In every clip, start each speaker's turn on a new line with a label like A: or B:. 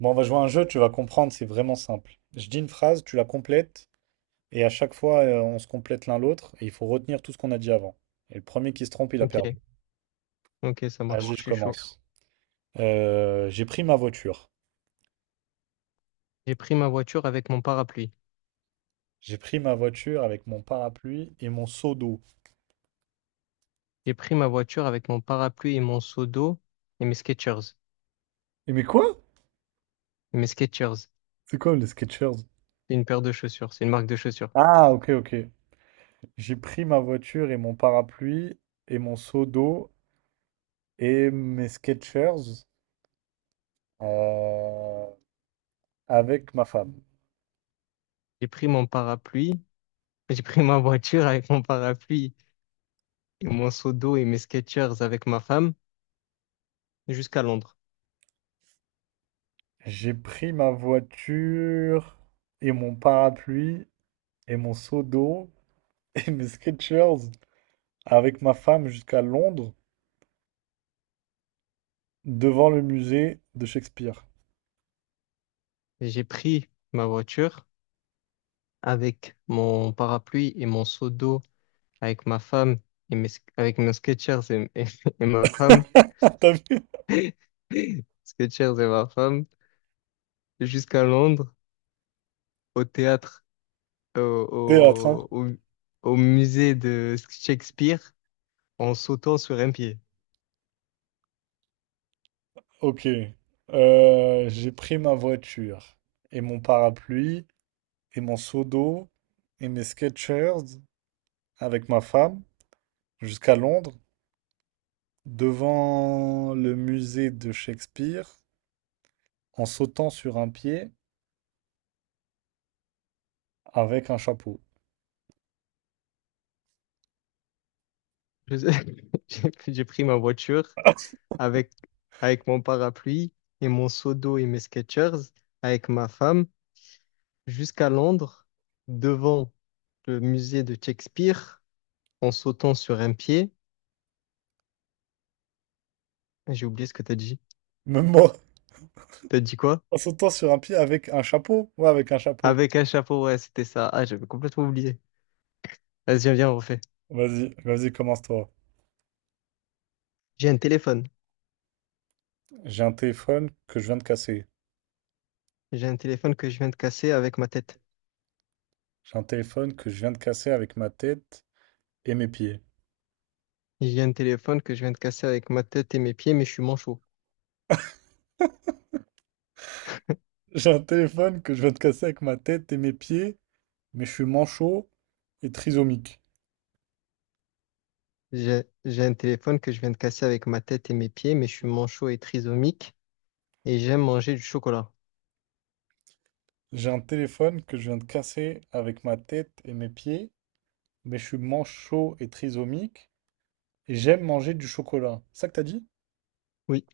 A: Bon, on va jouer à un jeu, tu vas comprendre, c'est vraiment simple. Je dis une phrase, tu la complètes, et à chaque fois, on se complète l'un l'autre, et il faut retenir tout ce qu'on a dit avant. Et le premier qui se trompe, il a
B: Ok,
A: perdu.
B: ok, ça marche,
A: Vas-y,
B: je
A: je
B: suis chaud.
A: commence. J'ai pris ma voiture.
B: J'ai pris ma voiture avec mon parapluie.
A: J'ai pris ma voiture avec mon parapluie et mon seau d'eau.
B: J'ai pris ma voiture avec mon parapluie et mon seau d'eau et mes Skechers.
A: Et mais quoi?
B: Mes Skechers, c'est
A: C'est quoi les Skechers?
B: une paire de chaussures, c'est une marque de chaussures.
A: Ah, ok, ok. J'ai pris ma voiture et mon parapluie et mon seau d'eau et mes Skechers euh, avec ma femme.
B: J'ai pris mon parapluie, j'ai pris ma voiture avec mon parapluie et mon seau d'eau et mes Skechers avec ma femme jusqu'à Londres.
A: J'ai pris ma voiture et mon parapluie et mon seau d'eau et mes Skechers avec ma femme jusqu'à Londres devant le musée de Shakespeare.
B: J'ai pris ma voiture avec mon parapluie et mon seau d'eau avec ma femme et mes, avec mes Skechers et ma femme.
A: Ah, t'as vu?
B: Skechers et ma femme jusqu'à Londres, au théâtre, au,
A: Théâtre, hein?
B: au, au- au musée de Shakespeare, en sautant sur un pied.
A: Ok. J'ai pris ma voiture et mon parapluie et mon seau d'eau et mes Skechers avec ma femme jusqu'à Londres devant le musée de Shakespeare en sautant sur un pied avec un chapeau.
B: Je J'ai pris ma voiture avec, avec mon parapluie et mon seau d'eau et mes Skechers, avec ma femme, jusqu'à Londres, devant le musée de Shakespeare, en sautant sur un pied. J'ai oublié ce que t'as dit.
A: Même moi.
B: T'as dit quoi?
A: En sautant sur un pied avec un chapeau? Ouais, avec un chapeau.
B: Avec un chapeau, ouais, c'était ça. Ah, j'avais complètement oublié. Vas-y, viens, on refait.
A: Vas-y, vas-y, commence-toi.
B: J'ai un téléphone.
A: J'ai un téléphone que je viens de casser.
B: J'ai un téléphone que je viens de casser avec ma tête.
A: J'ai un téléphone que je viens de casser avec ma tête et mes pieds.
B: J'ai un téléphone que je viens de casser avec ma tête et mes pieds, mais je suis manchot.
A: J'ai un téléphone que je viens de casser avec ma tête et mes pieds, mais je suis manchot et trisomique.
B: J'ai un téléphone que je viens de casser avec ma tête et mes pieds, mais je suis manchot et trisomique et j'aime manger du chocolat.
A: J'ai un téléphone que je viens de casser avec ma tête et mes pieds, mais je suis manchot et trisomique, et j'aime manger du chocolat. C'est ça que t'as dit?
B: Oui.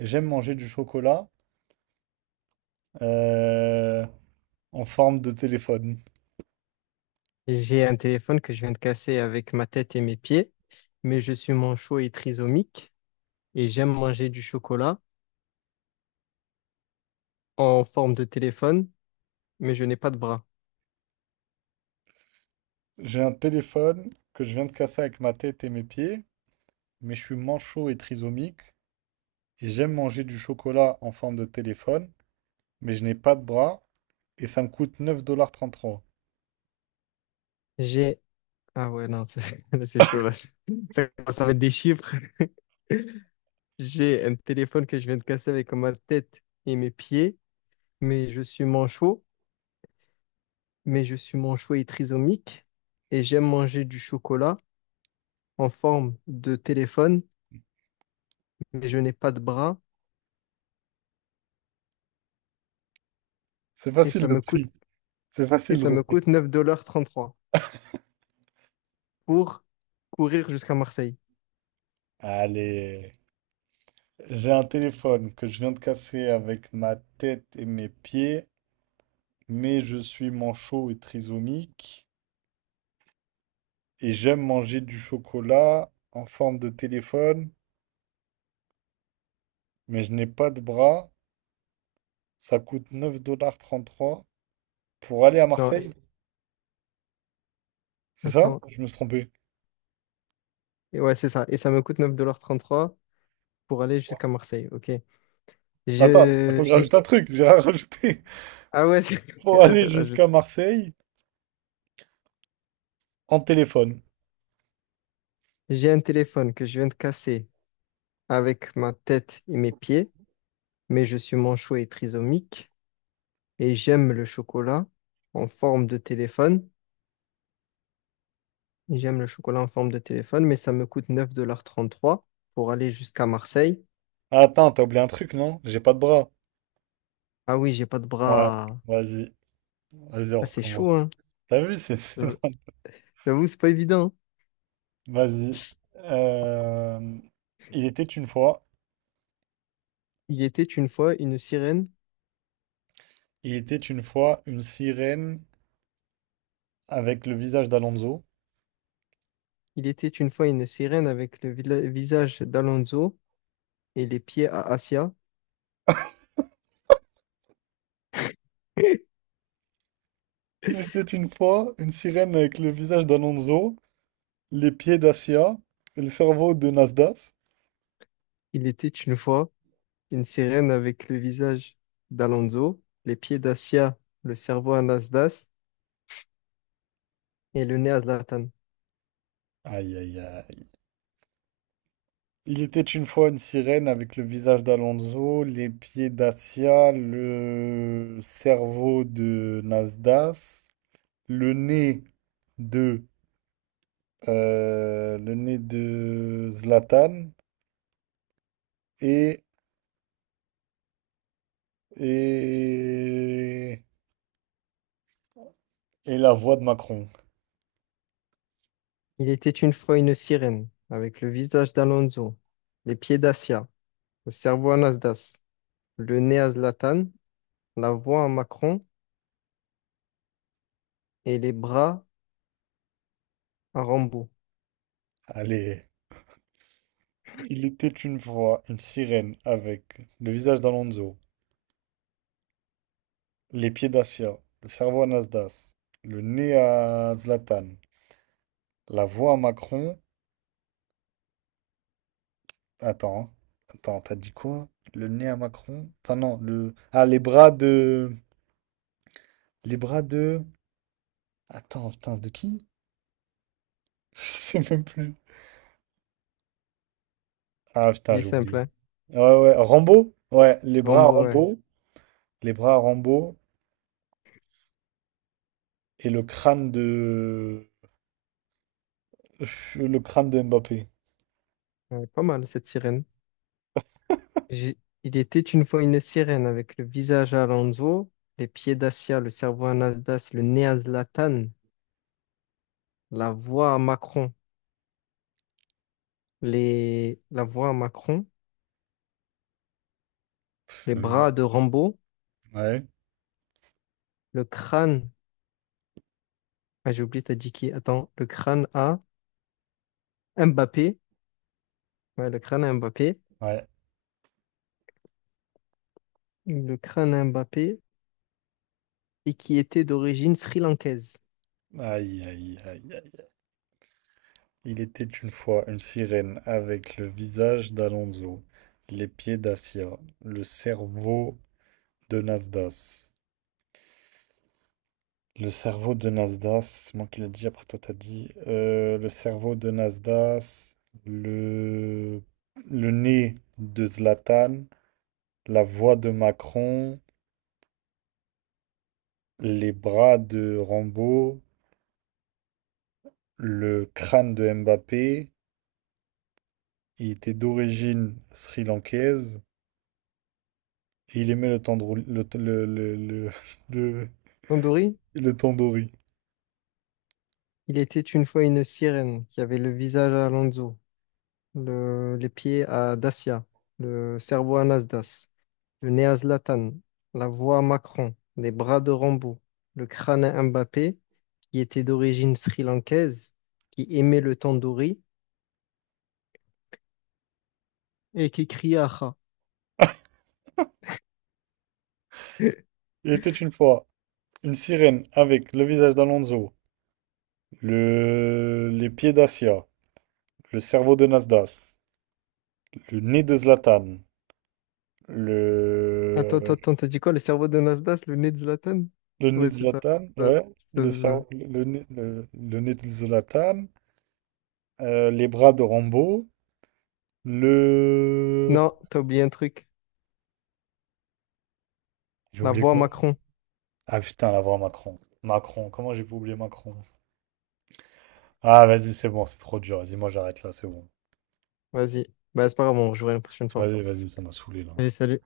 A: J'aime manger du chocolat euh, en forme de téléphone.
B: J'ai un téléphone que je viens de casser avec ma tête et mes pieds, mais je suis manchot et trisomique et j'aime manger du chocolat en forme de téléphone, mais je n'ai pas de bras.
A: J'ai un téléphone que je viens de casser avec ma tête et mes pieds, mais je suis manchot et trisomique, et j'aime manger du chocolat en forme de téléphone, mais je n'ai pas de bras, et ça me coûte 9,33$.
B: J'ai... Ah ouais, non, c'est là, c'est chaud là. Ça commence à mettre des chiffres. J'ai un téléphone que je viens de casser avec ma tête et mes pieds, mais je suis manchot, mais je suis manchot et trisomique, et j'aime manger du chocolat en forme de téléphone, mais je n'ai pas de bras,
A: C'est
B: et
A: facile
B: ça
A: le
B: me coûte,
A: prix, c'est
B: et
A: facile le
B: ça me
A: retenir.
B: coûte 9,33 $ pour courir jusqu'à Marseille.
A: Allez, j'ai un téléphone que je viens de casser avec ma tête et mes pieds, mais je suis manchot et trisomique et j'aime manger du chocolat en forme de téléphone, mais je n'ai pas de bras. Ça coûte neuf dollars trente-trois pour aller à
B: Non,
A: Marseille.
B: et-
A: C'est ça?
B: attends,
A: Je me suis trompé.
B: et ouais, c'est ça, et ça me coûte neuf dollars trente-trois pour aller jusqu'à Marseille, ok.
A: Attends, il
B: Je,
A: faut que je rajoute
B: j'ai,
A: un truc. J'ai rien rajouté.
B: ah ouais, c'est-
A: Pour
B: vas-y,
A: aller
B: rajoute.
A: jusqu'à Marseille en téléphone.
B: J'ai un téléphone que je viens de casser avec ma tête et mes pieds, mais je suis manchot et trisomique et j'aime le chocolat en forme de téléphone. J'aime le chocolat en forme de téléphone, mais ça me coûte 9,33 $ pour aller jusqu'à Marseille.
A: Ah, attends, t'as oublié un truc, non? J'ai pas de bras.
B: Ah oui, j'ai pas de
A: Ouais,
B: bras.
A: vas-y. Vas-y, on
B: Ah, c'est chaud,
A: recommence.
B: hein.
A: T'as vu, c'est...
B: Je- J'avoue, c'est pas évident. Hein.
A: Vas-y. Euh, Il était une fois.
B: Il était une fois une sirène.
A: Il était une fois une sirène avec le visage d'Alonso.
B: Il était une fois une sirène avec le visage d'Alonso et les pieds à Asia.
A: Il était une fois une sirène avec le visage d'Alonso, les pieds d'Acia et le cerveau de Nasdas.
B: Il était une fois une sirène avec le visage d'Alonso, les pieds d'Asia, le cerveau à Nasdaq et le nez à Zlatan.
A: Aïe aïe aïe. Il était une fois une sirène avec le visage d'Alonso, les pieds d'Acia, le cerveau de Nasdas, le nez de le nez de Zlatan et et et la voix de Macron.
B: Il était une fois une sirène, avec le visage d'Alonso, les pieds d'Acia, le cerveau à Nasdas, le nez à Zlatan, la voix à Macron et les bras à Rambo.
A: Allez, il était une fois une sirène avec le visage d'Alonso, les pieds d'Acia, le cerveau à Nasdaq, le nez à Zlatan, la voix à Macron. Attends, attends, t'as dit quoi? Le nez à Macron? Enfin non, le... Ah, les bras de... Les bras de... Attends, putain, de qui? Je sais même plus. Ah putain,
B: Dit
A: j'ai
B: simple,
A: oublié.
B: hein?
A: Ouais, ouais, Rambo? Ouais, les bras à
B: Rambo, ouais.
A: Rambo, les bras à Rambo et le crâne de... Le crâne de Mbappé.
B: Ouais, pas mal cette sirène. J'ai- Il était une fois une sirène, avec le visage à Alonso, les pieds d'Acia, le cerveau à Nasdas, le nez à Zlatan, la voix à Macron, la voix à Macron, les
A: Même
B: bras de Rambo,
A: ouais,
B: le crâne. Ah, j'ai oublié, t'as dit qui? Attends, le crâne à Mbappé. Ouais, le crâne à Mbappé.
A: ouais.
B: Le crâne à Mbappé et qui était d'origine sri-lankaise.
A: Aïe, aïe, aïe, aïe. Il était une fois une sirène avec le visage d'Alonso, les pieds d'Assia, le cerveau de Nasdas. Le cerveau de Nasdas, c'est moi qui l'ai dit, après toi t'as dit. Le cerveau de Nasdas, le... le nez de Zlatan, la voix de Macron, les bras de Rambo, le crâne de Mbappé. Il était d'origine sri-lankaise. Et il aimait le tandoori. Le-
B: Tandoori,
A: le tandoori.
B: il était une fois une sirène qui avait le visage à Alonso, les pieds à Dacia, le cerveau à Nasdas, le nez à Zlatan, la voix à Macron, les bras de Rambo, le crâne à Mbappé qui était d'origine sri-lankaise, qui aimait le tandoori et qui criait Aha.
A: Il était une fois une sirène avec le visage d'Alonso, les pieds d'Asia, le cerveau de Nasdaq, le nez de Zlatan,
B: Attends, attends,
A: le,
B: attends, t'as dit quoi? Le cerveau de Nasdaq, le nez de Zlatan?
A: le nez
B: Ouais,
A: de
B: c'est ça.
A: Zlatan,
B: C'est ça,
A: ouais,
B: c'est
A: le,
B: ça.
A: cerveau- le nez de Zlatan, les bras de Rambo, le.
B: Non, t'as oublié un truc.
A: J'ai
B: La
A: oublié
B: voix
A: quoi?
B: Macron.
A: Ah putain, la voix Macron. Macron, comment j'ai pu oublier Macron? Ah, vas-y, c'est bon, c'est trop dur. Vas-y, moi j'arrête là, c'est bon.
B: Vas-y. Bah, c'est pas grave, on rejouera une prochaine fois.
A: Vas-y, vas-y, ça m'a saoulé là.
B: Allez, salut.